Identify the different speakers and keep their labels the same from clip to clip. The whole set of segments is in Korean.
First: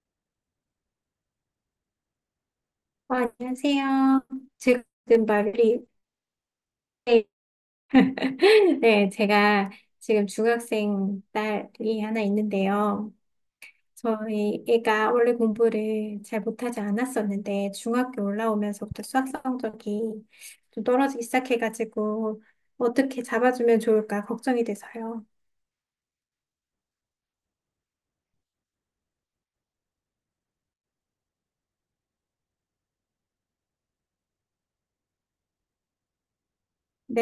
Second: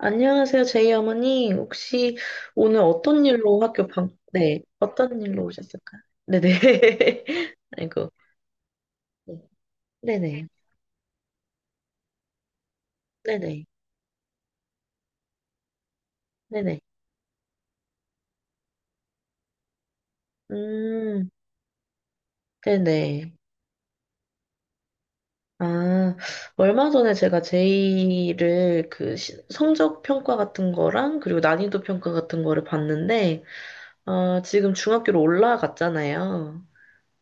Speaker 1: 안녕하세요, 제이 어머니. 혹시 오늘 어떤
Speaker 2: 아,
Speaker 1: 일로 학교 방,
Speaker 2: 안녕하세요.
Speaker 1: 네,
Speaker 2: 지금
Speaker 1: 어떤 일로
Speaker 2: 말이,
Speaker 1: 오셨을까요? 네네.
Speaker 2: 네,
Speaker 1: 아이고.
Speaker 2: 네,
Speaker 1: 네.
Speaker 2: 제가 지금
Speaker 1: 네네.
Speaker 2: 중학생 딸이 하나 있는데요.
Speaker 1: 네네.
Speaker 2: 저희 애가 원래 공부를 잘 못하지
Speaker 1: 네네.
Speaker 2: 않았었는데, 중학교 올라오면서부터 수학 성적이 좀 떨어지기
Speaker 1: 음,
Speaker 2: 시작해가지고, 어떻게
Speaker 1: 네네.
Speaker 2: 잡아주면 좋을까 걱정이 돼서요.
Speaker 1: 아, 얼마 전에 제가 제이를 성적 평가 같은 거랑 그리고 난이도 평가 같은 거를 봤는데, 아, 지금 중학교로 올라갔잖아요.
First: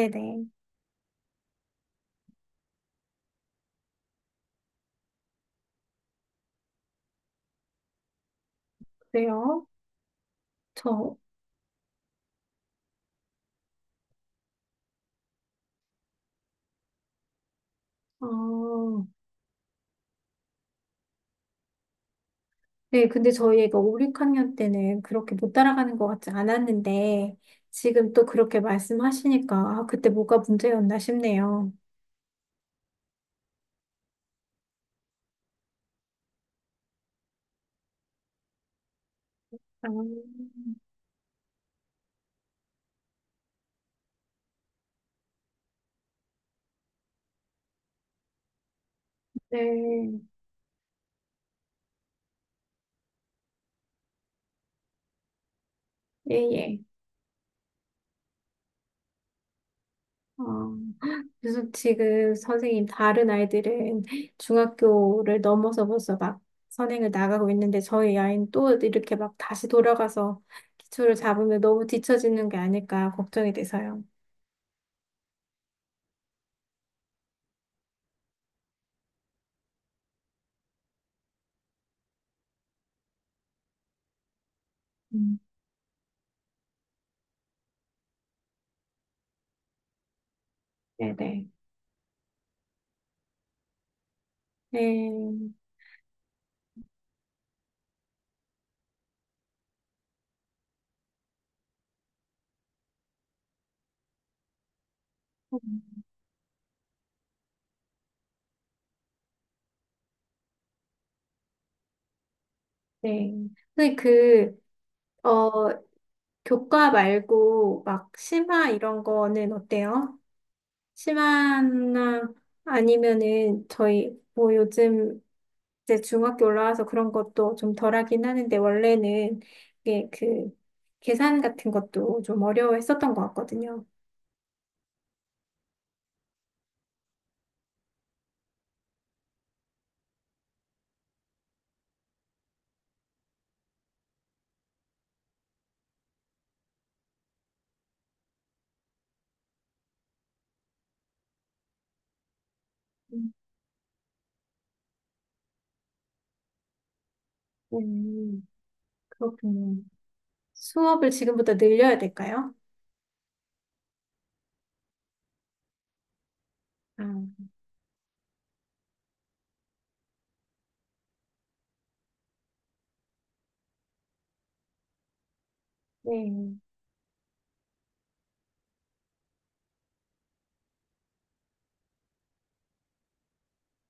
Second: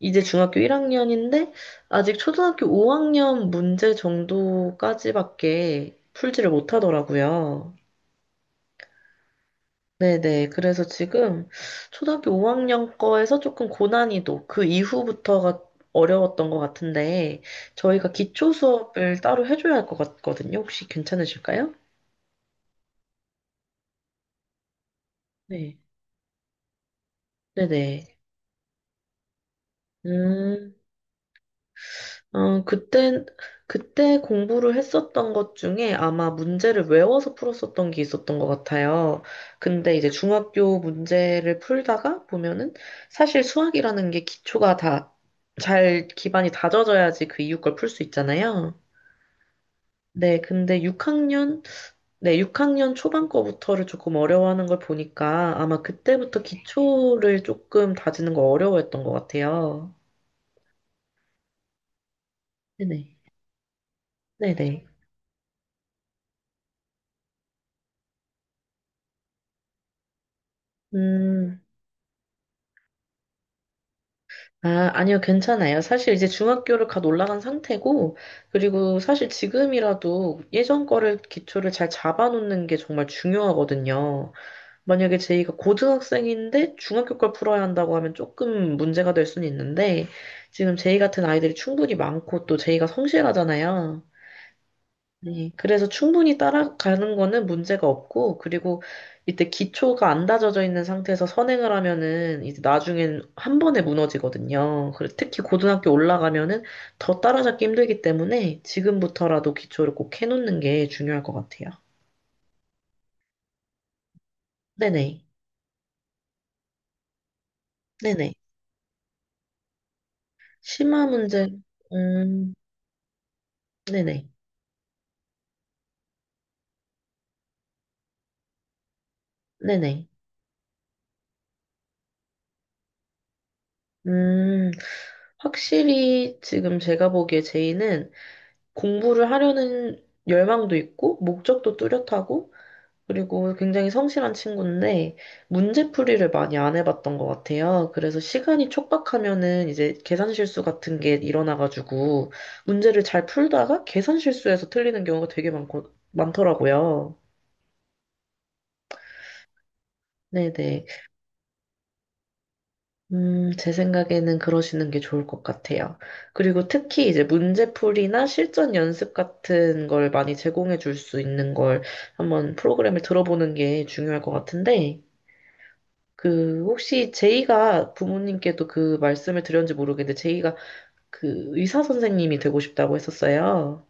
Speaker 1: 이제 중학교 1학년인데 아직 초등학교 5학년 문제 정도까지밖에 풀지를 못하더라고요.
Speaker 2: 그래요.
Speaker 1: 네네. 그래서
Speaker 2: 저,
Speaker 1: 지금 초등학교 5학년 거에서 조금 고난이도, 그 이후부터가 어려웠던 것 같은데 저희가 기초
Speaker 2: 어,
Speaker 1: 수업을 따로 해줘야 할 것 같거든요. 혹시 괜찮으실까요?
Speaker 2: 네, 근데 저희 애가 5, 6학년 때는 그렇게 못
Speaker 1: 네.
Speaker 2: 따라가는 것 같지 않았는데, 지금
Speaker 1: 네네.
Speaker 2: 또 그렇게 말씀하시니까, 아, 그때 뭐가
Speaker 1: 음,
Speaker 2: 문제였나 싶네요.
Speaker 1: 어, 그때, 그때 공부를 했었던 것 중에 아마 문제를 외워서 풀었었던 게 있었던 것 같아요.
Speaker 2: 아,
Speaker 1: 근데 이제 중학교 문제를 풀다가 보면은 사실 수학이라는 게 기초가 다 잘 기반이 다져져야지 그 이후 걸 풀 수 있잖아요.
Speaker 2: 네,
Speaker 1: 네, 근데 6학년, 네, 6학년 초반 거부터를 조금 어려워하는 걸 보니까 아마
Speaker 2: 예,
Speaker 1: 그때부터
Speaker 2: 예.
Speaker 1: 기초를 조금 다지는 거 어려워했던 것 같아요.
Speaker 2: 어, 그래서 지금 선생님,
Speaker 1: 네네.
Speaker 2: 다른 아이들은
Speaker 1: 네네.
Speaker 2: 중학교를 넘어서 벌써 막 선행을 나가고 있는데, 저희 아이는 또 이렇게 막 다시 돌아가서 기초를 잡으면
Speaker 1: 음,
Speaker 2: 너무 뒤처지는 게 아닐까 걱정이 돼서요.
Speaker 1: 아, 아니요, 괜찮아요. 사실 이제 중학교를 갓 올라간 상태고, 그리고 사실 지금이라도 예전 거를 기초를 잘 잡아놓는 게 정말 중요하거든요. 만약에
Speaker 2: 음,
Speaker 1: 제이가 고등학생인데 중학교 걸 풀어야 한다고 하면 조금 문제가 될 수는 있는데, 지금 제이 같은
Speaker 2: 네네.
Speaker 1: 아이들이 충분히 많고 또 제이가 성실하잖아요. 네,
Speaker 2: 네.
Speaker 1: 그래서 충분히 따라가는 거는 문제가 없고, 그리고 이때 기초가 안 다져져 있는 상태에서 선행을 하면은 이제 나중엔 한 번에 무너지거든요. 그리고 특히 고등학교 올라가면은 더 따라잡기 힘들기 때문에 지금부터라도 기초를 꼭 해놓는 게 중요할 것 같아요.
Speaker 2: 네. 근데 그,
Speaker 1: 네네,
Speaker 2: 어, 교과 말고 막
Speaker 1: 네네.
Speaker 2: 심화 이런 거는 어때요?
Speaker 1: 심화 문제,
Speaker 2: 심화나
Speaker 1: 음,
Speaker 2: 아니면은 저희
Speaker 1: 네네,
Speaker 2: 뭐 요즘 이제 중학교 올라와서 그런 것도 좀 덜하긴 하는데 원래는
Speaker 1: 네네.
Speaker 2: 이게 그 계산 같은 것도 좀 어려워했었던 것 같거든요.
Speaker 1: 음, 확실히 지금 제가 보기에 제이는 공부를 하려는 열망도 있고, 목적도 뚜렷하고, 그리고 굉장히 성실한 친구인데 문제풀이를 많이 안 해봤던 것 같아요. 그래서 시간이 촉박하면은 이제 계산 실수 같은 게 일어나가지고 문제를 잘
Speaker 2: 음,
Speaker 1: 풀다가 계산 실수해서 틀리는 경우가 되게 많고, 많더라고요.
Speaker 2: 음, 그렇군요.
Speaker 1: 네네.
Speaker 2: 수업을 지금부터 늘려야 될까요?
Speaker 1: 제 생각에는 그러시는 게 좋을 것 같아요. 그리고
Speaker 2: 아,
Speaker 1: 특히 이제 문제풀이나 실전 연습 같은 걸 많이 제공해 줄 수 있는 걸 한번 프로그램을 들어보는 게 중요할 것 같은데
Speaker 2: 네.
Speaker 1: 그 혹시 제이가 부모님께도 그 말씀을 드렸는지 모르겠는데 제이가 그 의사 선생님이 되고 싶다고 했었어요.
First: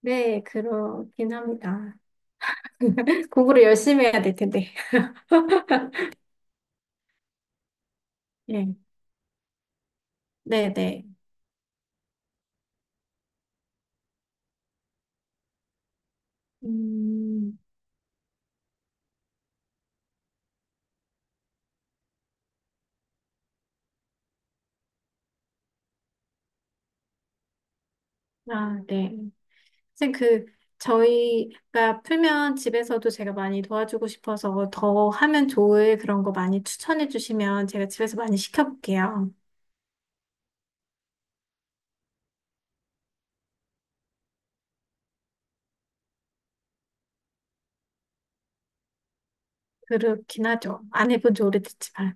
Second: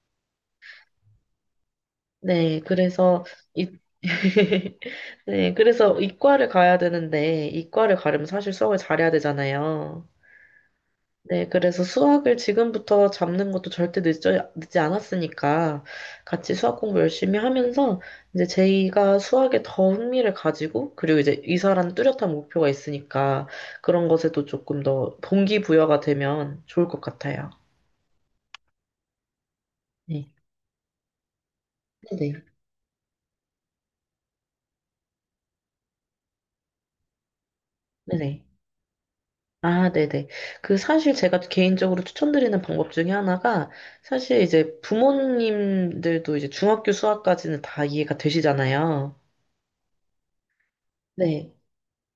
Speaker 2: 네, 그렇긴 합니다.
Speaker 1: 네, 그래서
Speaker 2: 공부를
Speaker 1: 이
Speaker 2: 열심히 해야 될 텐데.
Speaker 1: 네, 그래서 이과를 가야 되는데 이과를 가려면 사실
Speaker 2: 예.
Speaker 1: 수학을 잘해야 되잖아요.
Speaker 2: 네네.
Speaker 1: 네, 그래서 수학을 지금부터 잡는 것도 절대 늦지, 늦지 않았으니까 같이 수학 공부 열심히
Speaker 2: 음,
Speaker 1: 하면서 이제 제이가 수학에 더 흥미를 가지고 그리고 이제 이사라는 뚜렷한 목표가 있으니까 그런 것에도 조금 더 동기부여가 되면 좋을 것 같아요.
Speaker 2: 아, 네.
Speaker 1: 네.
Speaker 2: 선생님, 그, 저희가
Speaker 1: 네네.
Speaker 2: 풀면 집에서도 제가 많이 도와주고 싶어서 더 하면 좋을 그런 거 많이 추천해 주시면 제가 집에서 많이
Speaker 1: 네네.
Speaker 2: 시켜볼게요.
Speaker 1: 아, 네네. 그 사실 제가 개인적으로 추천드리는 방법 중에 하나가 사실 이제 부모님들도 이제 중학교 수학까지는 다 이해가 되시잖아요.
Speaker 2: 그렇긴 하죠. 안 해본 지
Speaker 1: 네.
Speaker 2: 오래됐지만.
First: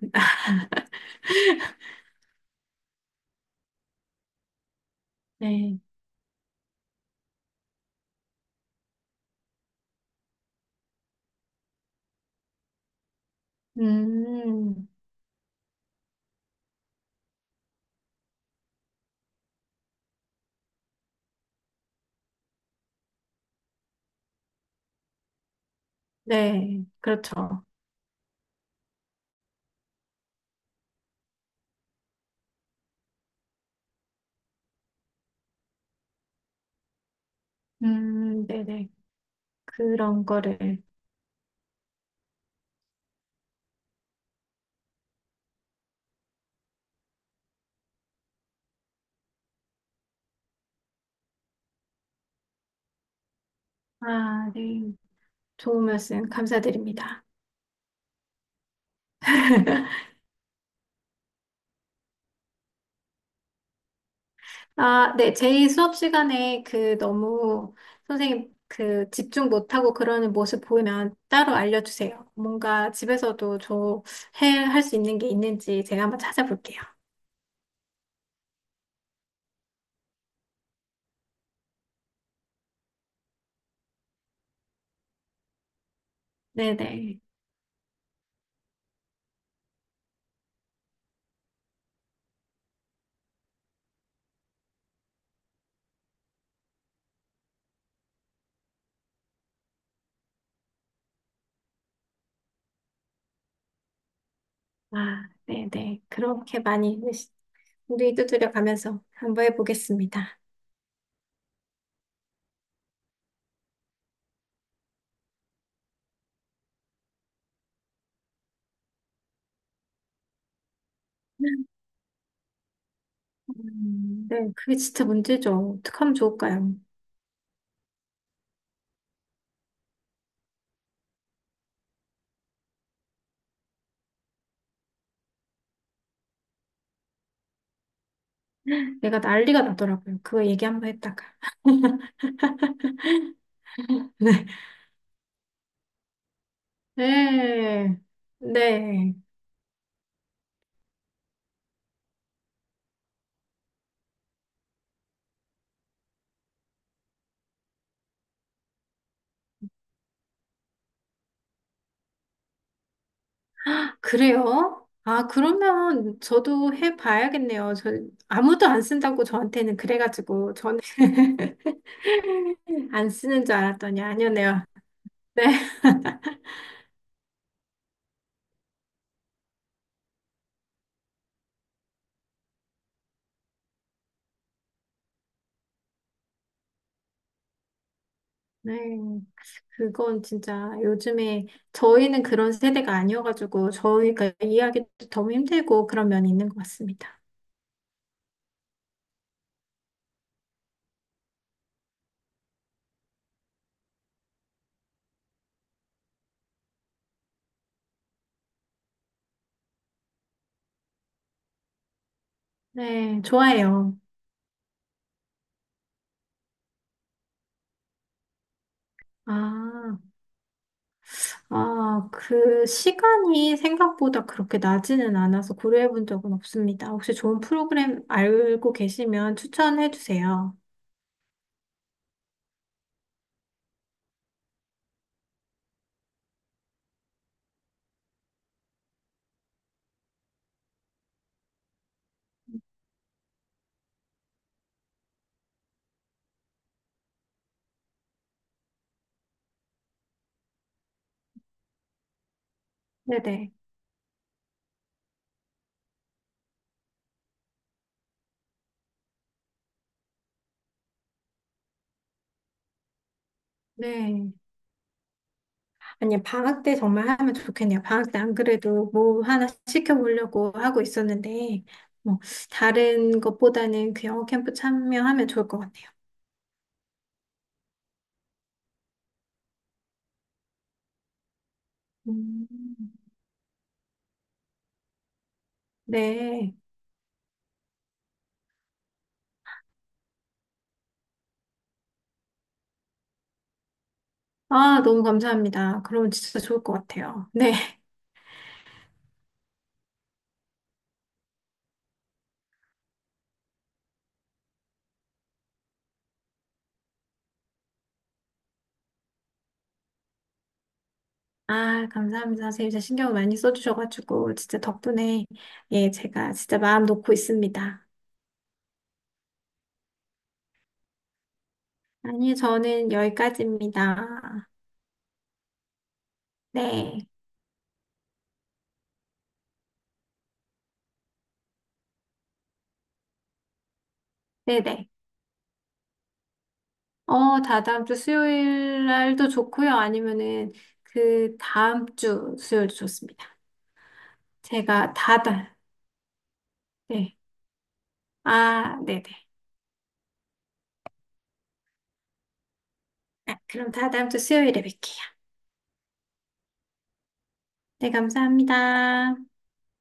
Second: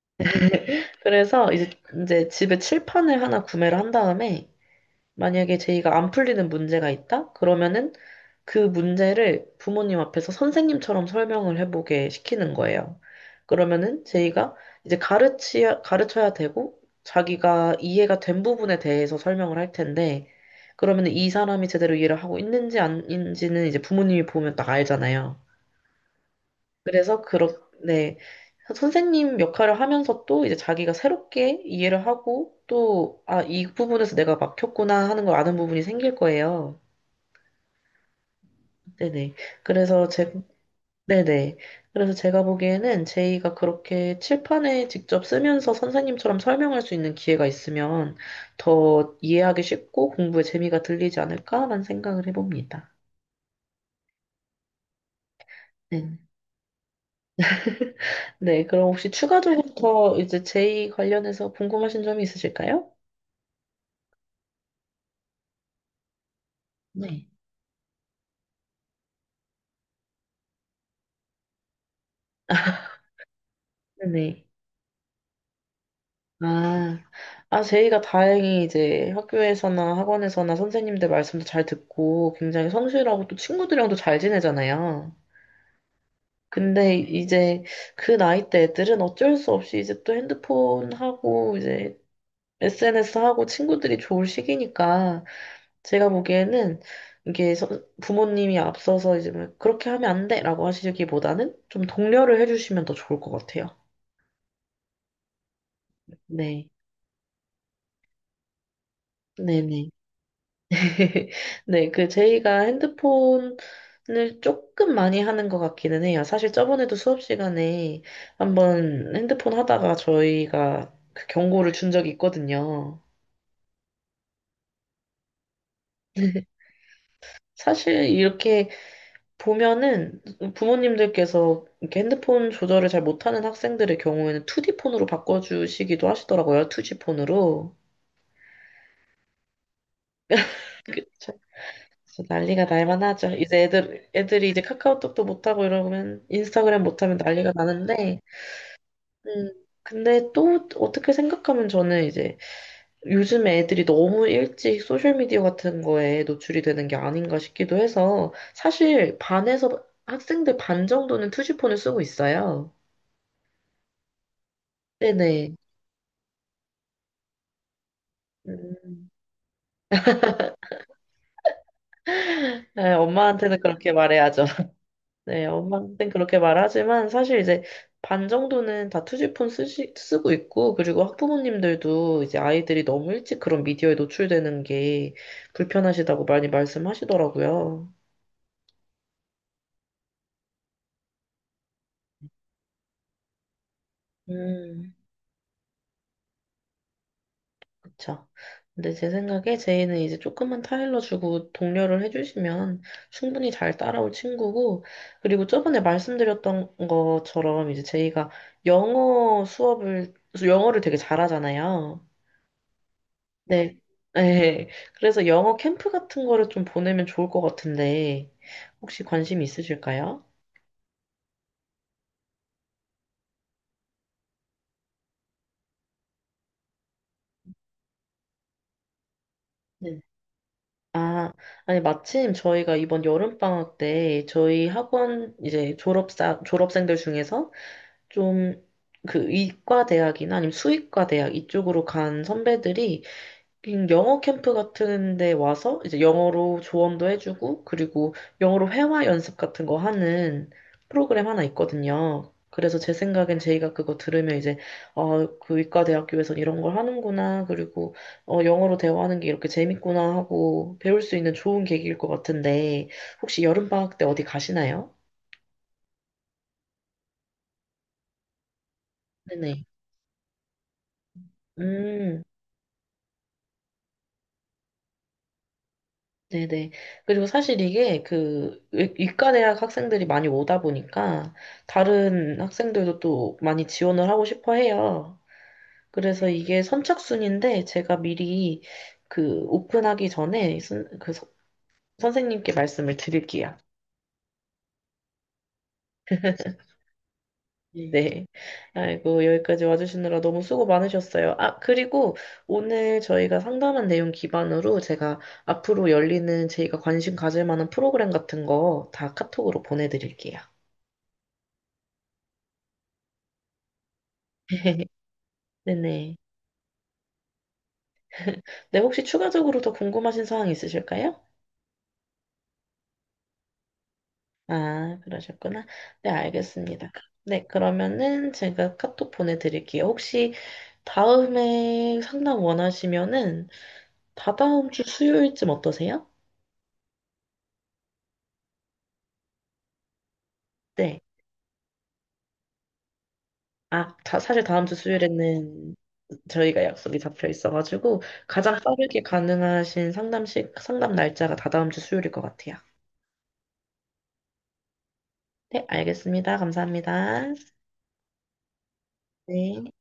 Speaker 1: 그래서 이제, 이제 집에 칠판을 하나 구매를 한 다음에 만약에
Speaker 2: 네.
Speaker 1: 제이가 안 풀리는 문제가 있다? 그러면은 그 문제를 부모님 앞에서 선생님처럼 설명을 해보게 시키는 거예요. 그러면은 제이가
Speaker 2: 음,
Speaker 1: 이제 가르쳐야 되고 자기가 이해가 된 부분에 대해서 설명을 할 텐데 그러면 이 사람이 제대로 이해를 하고 있는지 아닌지는 이제 부모님이 보면 딱 알잖아요.
Speaker 2: 네.
Speaker 1: 그래서 그런
Speaker 2: 그렇죠.
Speaker 1: 네. 선생님 역할을 하면서 또 이제 자기가 새롭게 이해를 하고 또, 아, 이 부분에서 내가 막혔구나 하는 걸 아는 부분이 생길 거예요.
Speaker 2: 네네.
Speaker 1: 네네. 그래서
Speaker 2: 그런
Speaker 1: 제,
Speaker 2: 거를.
Speaker 1: 네네. 그래서 제가 보기에는 제이가 그렇게 칠판에 직접 쓰면서 선생님처럼 설명할 수 있는 기회가 있으면 더 이해하기 쉽고 공부에 재미가 들리지 않을까라는 생각을 해봅니다.
Speaker 2: 아, 네. 좋은
Speaker 1: 네.
Speaker 2: 말씀 감사드립니다.
Speaker 1: 네. 그럼 혹시 추가적으로 더 이제 제이 관련해서 궁금하신 점이 있으실까요?
Speaker 2: 아, 네. 제 수업 시간에 그
Speaker 1: 네.
Speaker 2: 너무 선생님 그 집중 못하고 그러는 모습 보이면 따로 알려주세요. 뭔가 집에서도 저
Speaker 1: 네네.
Speaker 2: 할 수 있는 게 있는지 제가 한번 찾아볼게요.
Speaker 1: 아, 아, 제이가 다행히 이제 학교에서나 학원에서나 선생님들 말씀도 잘 듣고 굉장히 성실하고 또 친구들이랑도 잘 지내잖아요. 근데
Speaker 2: 네네.
Speaker 1: 이제 그 나이 때 애들은 어쩔 수 없이 이제 또 핸드폰 하고 이제 SNS 하고 친구들이 좋을 시기니까 제가 보기에는 이게 서- 부모님이 앞서서 이제 뭐 그렇게 하면 안 돼라고 하시기보다는 좀 독려를 해주시면 더 좋을 것 같아요.
Speaker 2: 아, 네네. 그렇게
Speaker 1: 네.
Speaker 2: 많이 우리 두드려 가면서 한번
Speaker 1: 네네.
Speaker 2: 해보겠습니다.
Speaker 1: 네, 그 제이가 핸드폰을 조금 많이 하는 것 같기는 해요. 사실 저번에도 수업 시간에 한번 핸드폰 하다가 저희가 그 경고를 준 적이 있거든요.
Speaker 2: 네. 그게 진짜 문제죠. 어떻게 하면 좋을까요?
Speaker 1: 사실 이렇게 보면은 부모님들께서 이렇게 핸드폰 조절을 잘 못하는 학생들의 경우에는 2D폰으로 바꿔주시기도 하시더라고요. 2G폰으로.
Speaker 2: 내가 난리가 나더라고요. 그거 얘기 한번 했다가.
Speaker 1: 난리가 날만 하죠. 이제
Speaker 2: 네.
Speaker 1: 애들이 이제 카카오톡도 못하고 이러면 인스타그램 못하면 난리가
Speaker 2: 네.
Speaker 1: 나는데
Speaker 2: 네.
Speaker 1: 음, 근데 또 어떻게 생각하면 저는 이제 요즘에 애들이 너무 일찍 소셜미디어 같은 거에 노출이 되는 게 아닌가 싶기도 해서 사실 반에서 학생들 반 정도는 투지폰을 쓰고 있어요.
Speaker 2: 그래요? 아,
Speaker 1: 네네.
Speaker 2: 그러면 저도 해봐야겠네요. 저 아무도 안
Speaker 1: 음,
Speaker 2: 쓴다고 저한테는 그래가지고 저는
Speaker 1: 네,
Speaker 2: 안 쓰는 줄
Speaker 1: 엄마한테는 그렇게
Speaker 2: 알았더니
Speaker 1: 말해야죠.
Speaker 2: 아니었네요. 네.
Speaker 1: 네, 엄마한테는 그렇게 말하지만 사실 이제 반 정도는 다 투지폰 쓰고 있고 그리고 학부모님들도 이제 아이들이 너무 일찍 그런 미디어에 노출되는 게 불편하시다고 많이 말씀하시더라고요.
Speaker 2: 네. 그건 진짜 요즘에 저희는 그런 세대가 아니어가지고 저희가
Speaker 1: 음,
Speaker 2: 이해하기도 너무 힘들고 그런 면이 있는 것 같습니다.
Speaker 1: 그쵸. 근데 제 생각에 제이는 이제 조금만 타일러 주고 독려를 해주시면 충분히 잘 따라올 친구고, 그리고 저번에 말씀드렸던 것처럼 이제 제이가 영어 수업을, 영어를 되게 잘하잖아요.
Speaker 2: 네,
Speaker 1: 네.
Speaker 2: 좋아요.
Speaker 1: 네. 그래서 영어 캠프 같은 거를 좀 보내면 좋을 것 같은데, 혹시 관심
Speaker 2: 아.
Speaker 1: 있으실까요?
Speaker 2: 아, 그 시간이 생각보다 그렇게 나지는 않아서 고려해 본 적은 없습니다. 혹시 좋은 프로그램 알고 계시면 추천해
Speaker 1: 네.
Speaker 2: 주세요.
Speaker 1: 아, 아니, 마침 저희가 이번 여름방학 때 저희 학원 이제 졸업생들 중에서 좀 그 의과 대학이나 아니면 수의과 대학 이쪽으로 간 선배들이 그냥 영어 캠프 같은 데 와서 이제 영어로 조언도 해주고 그리고 영어로 회화 연습 같은 거 하는 프로그램 하나 있거든요. 그래서 제 생각엔
Speaker 2: 네네.
Speaker 1: 제이가 그거 들으면 이제 아, 그 의과 대학교에선 이런 걸 하는구나. 그리고 영어로 대화하는 게 이렇게 재밌구나 하고 배울 수 있는 좋은 계기일 것 같은데 혹시 여름방학 때 어디
Speaker 2: 네.
Speaker 1: 가시나요?
Speaker 2: 아니, 방학 때 정말 하면 좋겠네요. 방학 때 안 그래도 뭐 하나
Speaker 1: 네네.
Speaker 2: 시켜보려고 하고 있었는데, 뭐,
Speaker 1: 음.
Speaker 2: 다른 것보다는 그 영어 캠프 참여하면 좋을 것 같아요.
Speaker 1: 네네. 그리고 사실 이과 대학 학생들이 많이 오다 보니까 다른
Speaker 2: 음,
Speaker 1: 학생들도 또 많이 지원을 하고 싶어 해요. 그래서
Speaker 2: 네.
Speaker 1: 이게 선착순인데 제가 미리 그 오픈하기 전에 선생님께 말씀을 드릴게요.
Speaker 2: 아, 너무 감사합니다. 그러면 진짜 좋을 것 같아요. 네.
Speaker 1: 네. 아이고, 여기까지 와주시느라 너무 수고 많으셨어요. 아, 그리고 오늘 저희가 상담한 내용 기반으로 제가 앞으로 열리는 저희가 관심 가질 만한 프로그램 같은 거 다 카톡으로 보내드릴게요.
Speaker 2: 아, 감사합니다. 선생님, 진짜 신경을 많이 써주셔가지고, 진짜 덕분에, 예,
Speaker 1: 네네.
Speaker 2: 제가 진짜 마음 놓고 있습니다.
Speaker 1: 네, 혹시 추가적으로 더 궁금하신 사항 있으실까요?
Speaker 2: 아니, 저는 여기까지입니다.
Speaker 1: 아, 그러셨구나. 네, 알겠습니다.
Speaker 2: 네,
Speaker 1: 네, 그러면은 제가 카톡 보내드릴게요. 혹시 다음에 상담 원하시면은 다다음 주
Speaker 2: 네네.
Speaker 1: 수요일쯤 어떠세요?
Speaker 2: 어, 다 다음 주 수요일 날도 좋고요. 아니면은,
Speaker 1: 네.
Speaker 2: 그 다음 주 수요일도 좋습니다.
Speaker 1: 아, 다, 사실 다음 주
Speaker 2: 제가
Speaker 1: 수요일에는 저희가 약속이
Speaker 2: 네.
Speaker 1: 잡혀 있어가지고 가장
Speaker 2: 아,
Speaker 1: 빠르게
Speaker 2: 네네.
Speaker 1: 가능하신 상담 날짜가 다다음 주 수요일일 것 같아요.
Speaker 2: 아, 그럼 다 다음 주 수요일에 뵐게요.
Speaker 1: 네, 알겠습니다. 감사합니다.
Speaker 2: 네, 감사합니다.
Speaker 1: 네.